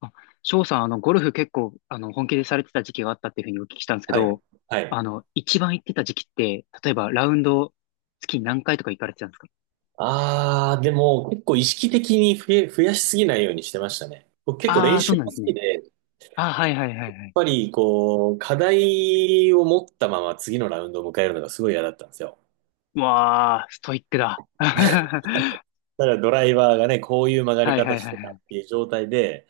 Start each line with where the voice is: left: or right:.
left: あ、翔さん、ゴルフ結構、本気でされてた時期があったっていうふうにお聞きしたんですけ
right: はい。
left: ど、
right: はい。
left: 一番行ってた時期って、例えばラウンド月に何回とか行かれてたんですか？
right: ああ、でも結構意識的に増やしすぎないようにしてましたね。僕結構
left: ああ
right: 練
left: ー、そう
right: 習が
left: なん
right: 好
left: です
right: き
left: ね。
right: で、やっ
left: ああ、はいはいはいはい。
right: ぱりこう、課題を持ったまま次のラウンドを迎えるのがすごい嫌だったんですよ。
left: わあ、ストイックだ。は
right: ただドライバーがね、こういう曲が
left: い
right: り
left: はいは
right: 方
left: い
right: し
left: は
right: てたっ
left: い。
right: ていう状態で、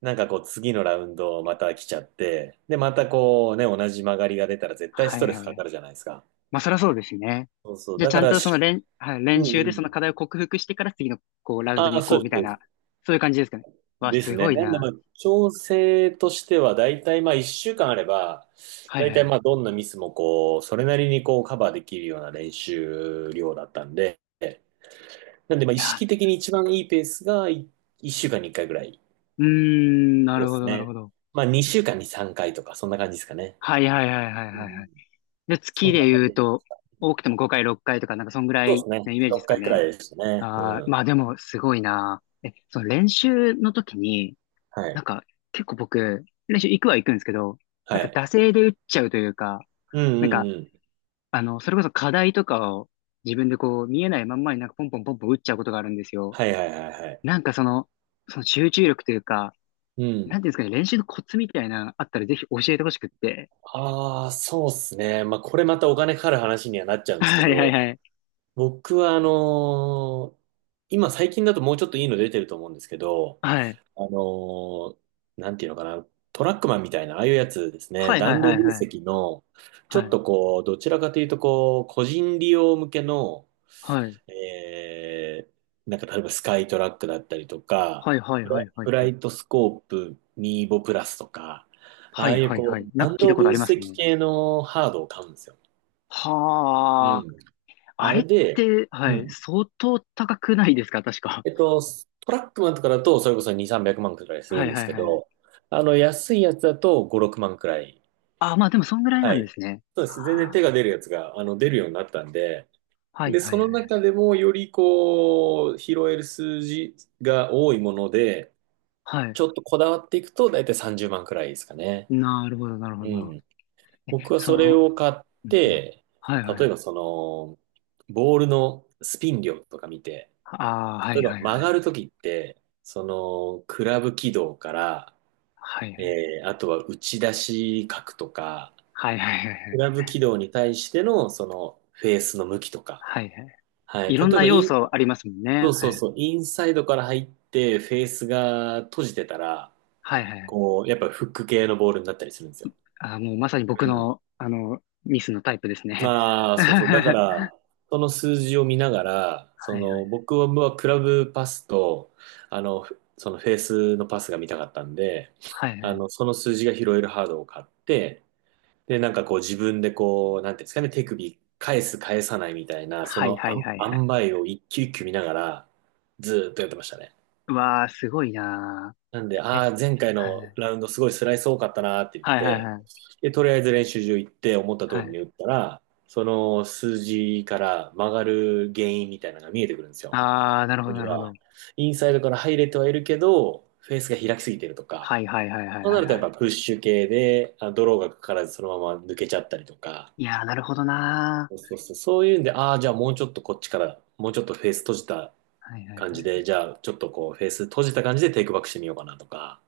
right: なんかこう次のラウンドまた来ちゃって、で、またこうね、同じ曲がりが出たら絶対
left: は
right: ス
left: い
right: トレ
left: は
right: ス
left: いは
right: かか
left: い。
right: るじゃないですか。
left: まあ、そりゃそうですね。
right: そうそう。
left: じゃあ、
right: だ
left: ち
right: か
left: ゃん
right: ら
left: とその
right: し、
left: 練、はい、
right: う
left: 練
right: ん
left: 習で
right: う
left: その課
right: ん。
left: 題を克服してから次の、こう、ラウンド
right: ああ、
left: に行
right: そ
left: こうみ
right: う
left: たい
right: で
left: な、
right: す。
left: そういう感じですかね。わあ、
right: です
left: す
right: ね。
left: ごい
right: なんで、
left: な。
right: まあ、調整としては、だいたいまあ、1週間あれば、
left: は
right: だ
left: い
right: い
left: は
right: たい
left: い。
right: まあ、どんなミスもこう、それなりにこう、カバーできるような練習量だったんで、なんで、まあ、
left: い
right: 意
left: や
right: 識
left: ー、
right: 的に一番いいペースが1週間に1回ぐらい。
left: うーん、な
right: そ
left: る
right: うで
left: ほ
right: す
left: どなるほ
right: ね。
left: ど。
right: まあ、2週間に3回とか、そんな感じですかね。
left: はいはいはいはいは
right: う
left: いは
right: ん。
left: い。で、月
right: そん
left: で
right: な感
left: 言う
right: じ。
left: と、多くても5回6回とか、なんかそんぐら
right: そう
left: い
right: です
left: の
right: ね。
left: イメージで
right: 6
left: すか
right: 回くら
left: ね。
right: いでしたね。
left: ああ、
right: うん。
left: まあでもすごいな。え、その練習の時に、
right: はい。
left: なんか結構僕、練習行くは行くんですけど、
right: は
left: なんか
right: い。
left: 惰性で打っちゃうというか、
right: うん
left: な
right: う
left: ん
right: ん
left: か、
right: うん。
left: それこそ課題とかを自分でこう見えないまんまになんかポンポンポンポン打っちゃうことがあるんですよ。
right: はいはいはいはい。
left: なんかその、その集中力というか、
right: う
left: な
right: ん。
left: んていうんですかね、練習のコツみたいなのあったらぜひ教えてほしくって。
right: ああ、そうですね。まあ、これまたお金かかる話にはなっちゃ うんですけ
left: はいはい
right: ど、
left: はい。
right: 僕は今最近だともうちょっといいの出てると思うんですけど、
left: はい。
right: あのーなんていうのかな、トラックマンみたいな、ああいうやつですね、
left: はいはい
right: 弾
left: は
right: 道
left: い
right: 分
left: はい
right: 析の、ちょ
left: は
right: っ
left: い。
right: とこう、どちらかというとこう、個人利用向けの、
left: はい。
right: えなんか例えばスカイトラックだったりとか、
left: はいはいはいは
right: フ
left: い
right: ラ
left: はい。
right: イトスコープミーボプラスとか、あ
left: は
right: あ
left: い
right: いう
left: はい
right: こ
left: は
right: う、
left: い。なんか
right: 弾
left: 聞いた
right: 道
left: こと
right: 分
left: あります
right: 析
left: ね。
right: 系のハードを買うんですよ。う
left: はあ。
right: ん。
left: あ
right: あ
left: れ
right: れ
left: っ
right: で、
left: て、は
right: う
left: い。
right: ん。
left: 相当高くないですか確か。
right: えっと、トラックマンとかだと、それこそ2、300万くまんくらい す
left: は
right: るん
left: い
right: で
left: は
right: す
left: い
right: け
left: はい。
right: ど、あの、安いやつだと5、6万くらい。
left: あ、まあでもそんぐらいな
right: は
left: ん
right: い。
left: ですね。
right: そうです。全然
left: はあ
right: 手が出るやつが、あの、出るようになったんで、
left: はい
right: で、
left: は
right: そ
left: い
right: の
left: はい。
right: 中でもよりこう、拾える数字が多いもので、
left: はい。
right: ちょっとこだわっていくと、だいたい30万くらいですかね。
left: なるほどなるほ
right: う
left: どなるほど。
right: ん。
left: え、
right: 僕は
left: そ
right: それ
left: の、
right: を買っ
left: うんうん。
right: て、
left: はいはいはい。
right: 例えばその、ボールのスピン量とか見て、
left: ああ、は
right: 例え
left: い
right: ば
left: はい
right: 曲
left: は
right: が
left: い。
right: るときって、その、クラブ軌道から、
left: はいはい。
right: あとは打ち出し角とか、
left: はいはいはいは
right: ク
left: い。
right: ラブ軌道に対しての、その、フェースの向きとか。
left: はいはい。
right: はい。
left: い
right: 例
left: ろん
right: え
left: な
right: ば
left: 要
right: イン、
left: 素ありますもん
right: そ
left: ね。
right: うそ
left: は
right: う
left: い。
right: そう、インサイドから入って、フェースが閉じてたら、
left: はいはいはい。
right: こう、やっぱフック系のボールになったりするんですよ。
left: ああ、もうまさに僕
right: うん。
left: の、あの、ミスのタイプですね。
right: ああ、そうそう。だか
left: は
right: ら、その数字を見ながら、そ
left: いは
right: の、
left: い。
right: 僕はクラブパスと、あの、そのフェースのパスが見たかったんで、
left: はいは
right: あ
left: い。
right: の、その数字が拾えるハードを買って、で、なんかこう自分でこう、なんていうんですかね、手首返す返さないみたいな、そ
left: はい
right: の
left: は
right: あ
left: い
right: ん
left: はいは
right: 塩
left: い。
right: 梅を一球一球見ながら、ずーっとやってましたね。
left: うわあ、すごいな
right: なんで、
left: ー。え、
right: ああ、前回
left: は
right: の
left: い
right: ラウンドすごいスライス多かったなーって言っ
left: はいはい
right: て、
left: はい。
right: で、とりあえず練習場行って思った通
left: は
right: り
left: い。
right: に打ったら、その数字から曲がる原因みたいなのが見えてくるんですよ。
left: ああ、なるほ
right: そ
left: ど
right: れ
left: なるほど。
right: が、インサイドから入れてはいるけど、フェースが開きすぎてるとか、
left: はいはいはいはい
right: そうな
left: はい
right: ると
left: は
right: やっ
left: い。
right: ぱプッシュ系で、あ、ドローがかからずそのまま抜けちゃったりとか、
left: いやー、なるほどな
right: そうそうそう、そういうんで、ああ、じゃあもうちょっとこっちから、もうちょっとフェース閉じた
left: ー。はいはいは
right: 感じ
left: い。
right: で、じゃあちょっとこうフェース閉じた感じでテイクバックしてみようかなとか、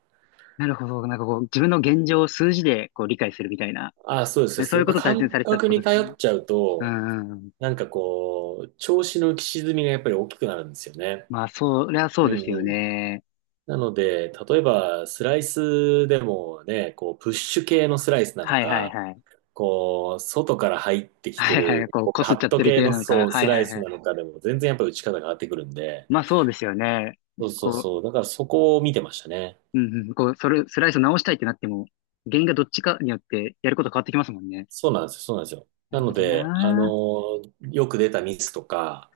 left: なるほど。なんかこう、自分の現状を数字でこう理解するみたいな。
right: ああ、そうです、そうで
left: そ
right: す。
left: うい
right: やっ
left: うこ
right: ぱ
left: とを大切に
right: 感
left: されてたって
right: 覚
left: こと
right: に
left: です
right: 頼
left: ね。
right: っちゃう
left: う
right: と、
left: んうんうん。
right: なんかこう、調子の浮き沈みがやっぱり大きくなるんですよね。
left: まあ、そりゃ
right: う
left: そ
right: ん
left: うです
right: う
left: よ
right: ん。
left: ね。
right: なので、例えばスライスでもね、こう、プッシュ系のスライスなの
left: はいはい
right: か、
left: はい。
right: こう、外から入ってきて
left: はいは
right: る、
left: い。こう、
right: こう、
left: こす
right: カ
left: っちゃ
right: ッ
left: っ
right: ト
left: てる
right: 系
left: 系
right: の
left: なのか。は
right: ス
left: いは
right: ラ
left: い
right: イス
left: はい。
right: なのかでも全然やっぱり打ち方が変わってくるんで、
left: まあそうですよね。
right: そうそう
left: こ
right: そ
left: う、
right: う。だからそこを見てましたね。
left: うんうん、こう、それ、スライスを直したいってなっても、原因がどっちかによってやること変わってきますもんね。
right: そうなんですよ、そうなんですよ。
left: な
right: な
left: る
right: の
left: ほど
right: で、
left: な
right: よく出たミスとか、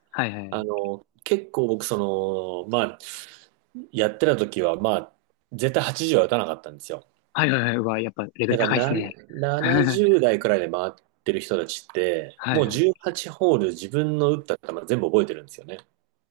right: あの、結構僕、その、まあ、やってた時は、まあ、絶対80は打たなかったんですよ。
left: はいはいはいはいはい。うわ、やっぱレベル
right: だから
left: 高いです
right: な、
left: ね。
right: 70代くらいで回ってる人たちって、
left: は
right: も
left: い
right: う
left: はい。
right: 18ホール自分の打った球全部覚えてるんですよね。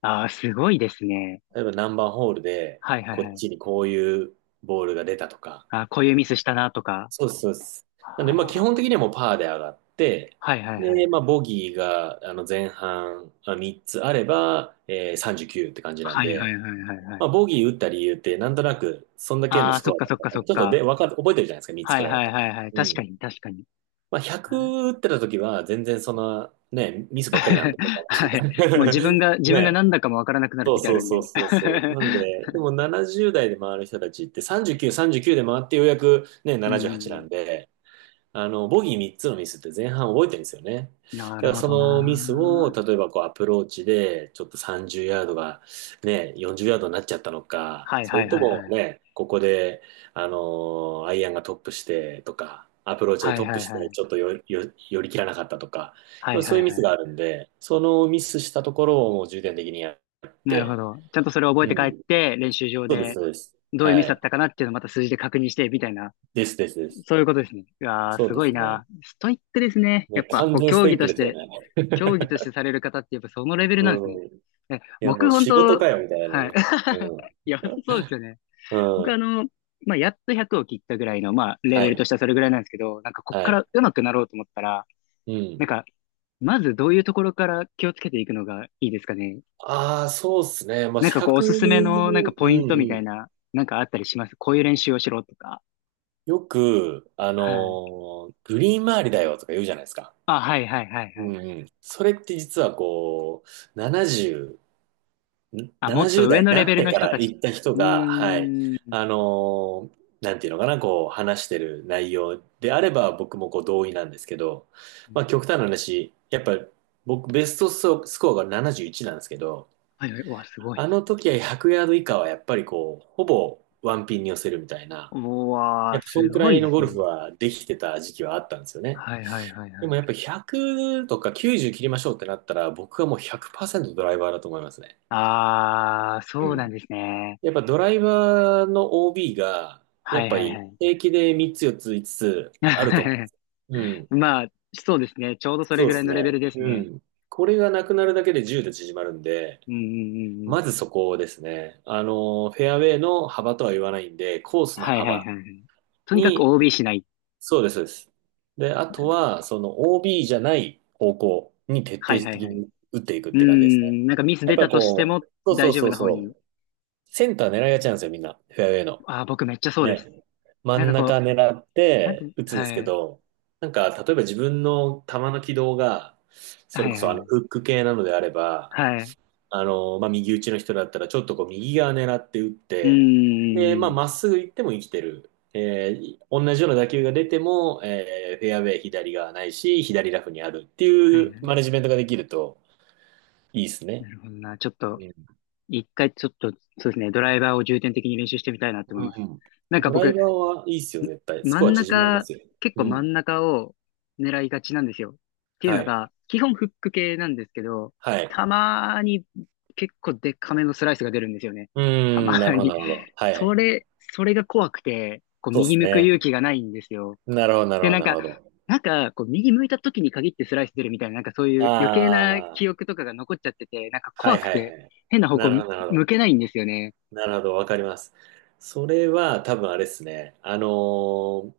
left: ああ、すごいですね。
right: 例えば何番ホールで、
left: はいはい
right: こ
left: は
right: っ
left: い。
right: ちにこういうボールが出たとか。
left: あー、こういうミスしたなとか。
right: そうです、そうです。なので、まあ、基
left: は
right: 本的
left: あ、
right: にはもうパーで上がって、
left: はいはいは
right: で、
left: い。
right: まあ、ボギーが、あの、前半、3つあれば、39って感じなん
left: はいはい
right: で、
left: はいはいはい。
right: まあ、ボギー打った理由って、なんとなく、そんだけの
left: ああ、
right: ス
left: そ
right: コ
left: っ
right: ア
left: か
right: だっ
left: そ
right: た
left: っか
right: か
left: そっ
right: ら、ちょっと
left: か。
right: で、わかる、覚えてるじゃないですか、3つ
left: は
right: く
left: い
right: らいだ
left: は
right: った
left: い
right: ら。
left: はいはい。
right: う
left: 確か
right: ん。
left: に確かに。
right: まあ、
left: はい
right: 100打ってた時は、全然その、ね、ミスばっかりなんで、私
left: はいもう自分が、自分が
right: ね。
left: 何だかもわからなくなる
right: そう
left: ときあ
right: そう
left: るん
right: そう
left: で。
right: そうそう。なん で、でも70代で回る人たちって39、39で回ってようやくね、
left: う
right: 78なじゅう
left: ん。
right: はちなんで、あの、ボギー3つのミスって前半覚えてるんですよね。
left: な
right: だか
left: る
right: ら
left: ほ
right: そ
left: ど
right: のミスを、
left: な。
right: 例えばこうアプローチで、ちょっと30ヤードがね、40ヤードになっちゃったのか、
left: はい
right: そ
left: は
right: れ
left: い
right: と
left: はい
right: も
left: はい。
right: ね、ここで、あのアイアンがトップしてとか、アプローチで
left: はい
right: トッ
left: は
right: プ
left: い
right: し
left: は
right: て、
left: い。
right: ちょっと寄り切らなかったとか、
left: はい
right: そ
left: は
right: うい
left: い
right: うミ
left: は
right: ス
left: い。
right: があるんで、そのミスしたところをもう重点的にやっ
left: なるほ
right: て、
left: ど。ちゃんとそれを覚え
right: う
left: て帰っ
right: ん。
left: て、練習場
right: そうです、
left: で
right: そうです。
left: どういう
right: は
left: ミスだっ
right: い。
left: たかなっていうのをまた数字で確認して、みたいな。
right: です、です、です。
left: そういうことですね。いやー、
right: そう
left: す
right: で
left: ごい
right: すね。
left: な。ストイックですね。や
right: ね、
left: っぱ、
right: 完
left: こう、
right: 全ス
left: 競
right: テイ
left: 技
right: ッ
left: と
right: ク
left: し
right: ですよ
left: て、
right: ね。
left: 競技 としてされる方って、やっぱそのレベルなんですね。
right: うん。い
left: え、
right: や、も
left: 僕、
right: う
left: 本
right: 仕事
left: 当
right: かよ、みたいな
left: は
right: ね。
left: い。
right: う
left: い
right: ん。
left: や、そうですよね。
right: う
left: 僕、あ
right: ん。
left: の、まあ、やっと100を切ったぐらいの、まあ、レ
right: は
left: ベルと
right: い。
left: してはそれぐらいなんですけど、こっ
right: は
left: から
right: い。
left: 上手くなろうと思ったら、
right: う
left: な
right: ん。
left: んか、まずどういうところから気をつけていくのがいいですかね。
right: ああ、そうっすね。まあ、
left: なんかこう、お
right: 100、う
left: すすめのなんか
right: ん
left: ポイントみた
right: う
left: い
right: ん。
left: な、なんかあったりしますこういう練習をしろとか。
right: よく、
left: はい。
right: グリーン周りだよとか言うじゃないですか。
left: あ、はいはいはい
right: う
left: は
right: ん
left: い。
right: うん。それって実はこう、
left: あ、もっと
right: 70
left: 上
right: 代に
left: の
right: な
left: レ
right: っ
left: ベル
right: て
left: の
right: か
left: 人
right: ら
left: たち。
right: 行った人
left: う
right: が、はい、
left: ーん。
right: なんていうのかな、こう話してる内容であれば僕もこう同意なんですけど、まあ極端な話、やっぱ僕ベストスコアが71なじゅういちなんですけど、
left: はいはい。うわ、すごい。
right: あの時は100ヤード以下はやっぱりこう、ほぼワンピンに寄せるみたいな、
left: う
right: や
left: わ
right: っ
left: ー、
right: ぱそん
left: す
right: くら
left: ごい
right: い
left: で
right: のゴ
left: す
right: ル
left: ね。
right: フはできてた時期はあったんですよね。
left: はいはいはい
right: で
left: は
right: も
left: い。
right: やっぱ100とか90切りましょうってなったら僕はもう100%ドライバーだと思いますね。
left: あー、
right: う
left: そうなん
right: ん。
left: ですね。
right: やっぱドライバーの OB が、や
left: は
right: っ
left: い
right: ぱ
left: はい
right: り
left: は
right: 平気で3つ、4つ、5つつ
left: い。
right: あると思うんで すよ。うん。
left: まあ、そうですね。ちょうどそれ
right: そう
left: ぐ
right: で
left: らい
right: す
left: のレベル
right: ね。
left: です
right: う
left: ね。
right: ん。これがなくなるだけで10で縮まるんで、
left: うんうんうんうん。
right: まずそこですね。あの、フェアウェイの幅とは言わないんで、コースの
left: はいはい
right: 幅
left: はいはい。とにかく
right: に、
left: OB しない
right: そうです、そうです。で、あ
left: な
right: と
left: る
right: は、その OB じゃない方向に徹
left: はい
right: 底
left: はい
right: 的
left: はい。
right: に打っていくっ
left: うー
right: て感じですね。
left: ん、なんかミス
right: やっ
left: 出
right: ぱ
left: たとして
right: こう、
left: も
right: そうそ
left: 大
right: う
left: 丈
right: そ
left: 夫
right: う
left: な方
right: そ
left: に。
right: う、センター狙いがちなんですよ、みんな。フェアウェイの。
left: ああ僕めっちゃそうです。
right: ね、真
left: なん
right: ん
left: かこ
right: 中
left: う、
right: 狙っ
left: なんて、
right: て打つんで
left: は
right: すけ
left: い、
right: ど、なんか、例えば自分の球の軌道が、そ
left: は
right: れ
left: い
right: こそ
left: は
right: フッ
left: い、
right: ク系なのであれば、
left: はい。
right: 右打ちの人だったら、ちょっとこう、右側狙って打っ
left: う
right: て、で、
left: ー
right: まあ、
left: ん、
right: まっすぐ行っても生きてる。同じような打球が出ても、フェアウェイ左側ないし、左ラフにあるって
left: はい
right: いう
left: は
right: マネジメント
left: い。
right: ができるといいです
left: な
right: ね。
left: るほどな。ちょっと、
right: うん。
left: 一回ちょっと、そうですね、ドライバーを重点的に練習してみたいなって思いま
right: う
left: す。
right: ん。
left: なんか
right: ドライ
left: 僕、
right: バーはいいっすよ、絶対。ス
left: 真
right: コア
left: ん
right: 縮まりま
left: 中、
right: すよ。
left: 結
right: う
left: 構真
right: ん。
left: ん中を狙いがちなんですよ。っていう
right: は
left: の
right: い。
left: が、基本フック系なんですけど、
right: はい。
left: たまーに結構デカめのスライスが出るんですよね。
right: う
left: たま
right: ーん、な
left: ー
right: るほど、な
left: に。
right: るほど。はい。
left: それが怖くて、こう
right: そうで
left: 右
right: す
left: 向く勇
right: ね。
left: 気がないんですよ。
right: なるほど、なる
left: で、
right: ほど、なるほど。
left: なんか、こう右向いた時に限ってスライス出るみたいな、なんかそういう余計な
right: あ
left: 記
right: あ、
left: 憶とかが残っちゃってて、なんか
right: は
left: 怖
right: い
left: く
right: はい
left: て、
right: はい。
left: 変な方
right: なるほ
left: 向
right: ど、なるほ
left: 向
right: ど。
left: けないんですよね。
right: なるほど、わかります。それは多分あれですね。ー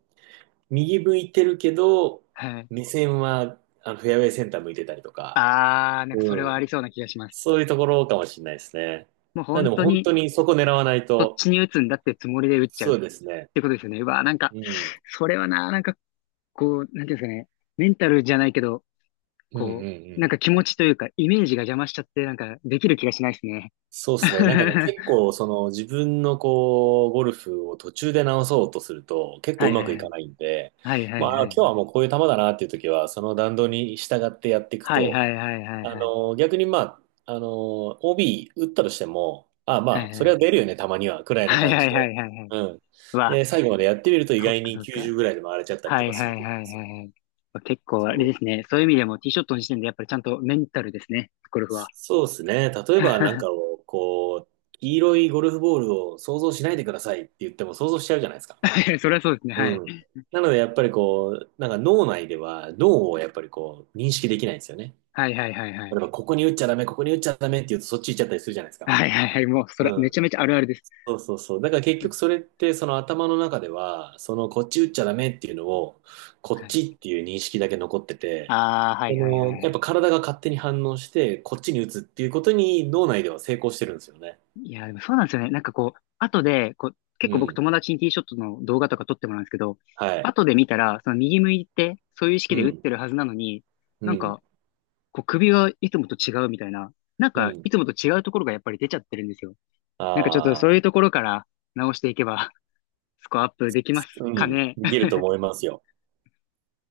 right: 右向いてるけど、
left: はい。
right: 目線はあのフェアウェイセンター向いてたりとか、
left: あー、なんかそれ
right: うん。
left: はありそうな気がします。
right: そういうところかもしれないですね。
left: もう
right: なんで
left: 本
right: も
left: 当
right: 本
left: に、
right: 当にそこ狙わない
left: そっ
right: と、
left: ちに打つんだってつもりで打っちゃうっ
right: そうですね。
left: てことですよね。うわー、なんか、
right: うん。
left: それはな、なんか、こう、なんていうんですかね、メンタルじゃないけど、
right: うんうん
left: こ
right: う
left: う、な
right: ん。
left: んか気持ちというか、イメージが邪魔しちゃって、なんか、できる気がしないですね。
right: そうですね。なんかね、結 構、その自分のこう、ゴルフを途中で直そうとすると、結構
left: は
right: う
left: い
right: ま
left: はい
right: くい
left: は
right: か
left: い。
right: ないんで、
left: はいはい
right: まあ、
left: はい
right: 今
left: は
right: 日
left: い。
right: はもうこういう球だなっていう時は、その弾道に従ってやっていく
left: はい
right: と、
left: はいはい
right: あ
left: はい
right: の、逆にまあ、あの、OB 打ったとしても、ああ
left: は
right: まあ、
left: い
right: そ
left: は
right: れは
left: い。
right: 出るよね、たまには、くらいの
left: はい
right: 感
left: はい
right: じで。
left: はいはいはい。
right: うん。
left: うわ、
right: で、最後までやってみると意
left: そっ
right: 外
left: か
right: に
left: そっか。
right: 90ぐらいで回れちゃったり
left: は
right: とか
left: い
right: する
left: はいはいはい
right: と思うんです
left: はい。結構あれで
right: よ。
left: すね。そういう意味でもティーショットの時点でやっぱりちゃんとメンタルですね。ゴルフは。
right: そうですね。例えばなんか をこう、黄色いゴルフボールを想像しないでくださいって言っても想像しちゃうじゃないですか。
left: それはそうですね。
right: う
left: はい。
right: ん。なのでやっぱりこう、なんか脳内では脳をやっぱりこう認識できないんですよね。
left: はいはいはいは
right: 例
left: い。
right: えばここに打っちゃダメ、ここに打っちゃダメって言うとそっち行っちゃったりするじゃないですか。
left: はいはいはい。もう、それ、
right: う
left: め
right: ん。
left: ちゃめちゃあるあるです。
right: そうそうそう。だから結局それってその頭の中では、そのこっち打っちゃダメっていうのを、こ
left: は
right: っ
left: い。
right: ちっていう認識だけ残ってて、
left: ああ、は
right: そ
left: いはいはいは
right: の、やっぱ
left: い。
right: 体が勝手に反応して、こっちに打つっていうことに脳内では成功してるんですよね。
left: いや、でもそうなんですよね。なんかこう、後で、こう、結
right: う
left: 構僕
right: ん。
left: 友達にティーショットの動画とか撮ってもらうんですけど、
right: はい。
left: 後で見たら、その右向いて、そういう意識
right: う
left: で打って
right: ん。
left: るはずなのに、
right: う
left: なん
right: ん。
left: か、こう首がいつもと違うみたいな、なん
right: う
left: か、
right: ん。
left: いつもと違うところがやっぱり出ちゃってるんですよ。なんかちょっとそういう
right: ああ、
left: ところから直していけば、スコアアップできます
right: う
left: か
right: ん。
left: ね。
right: できると思いますよ。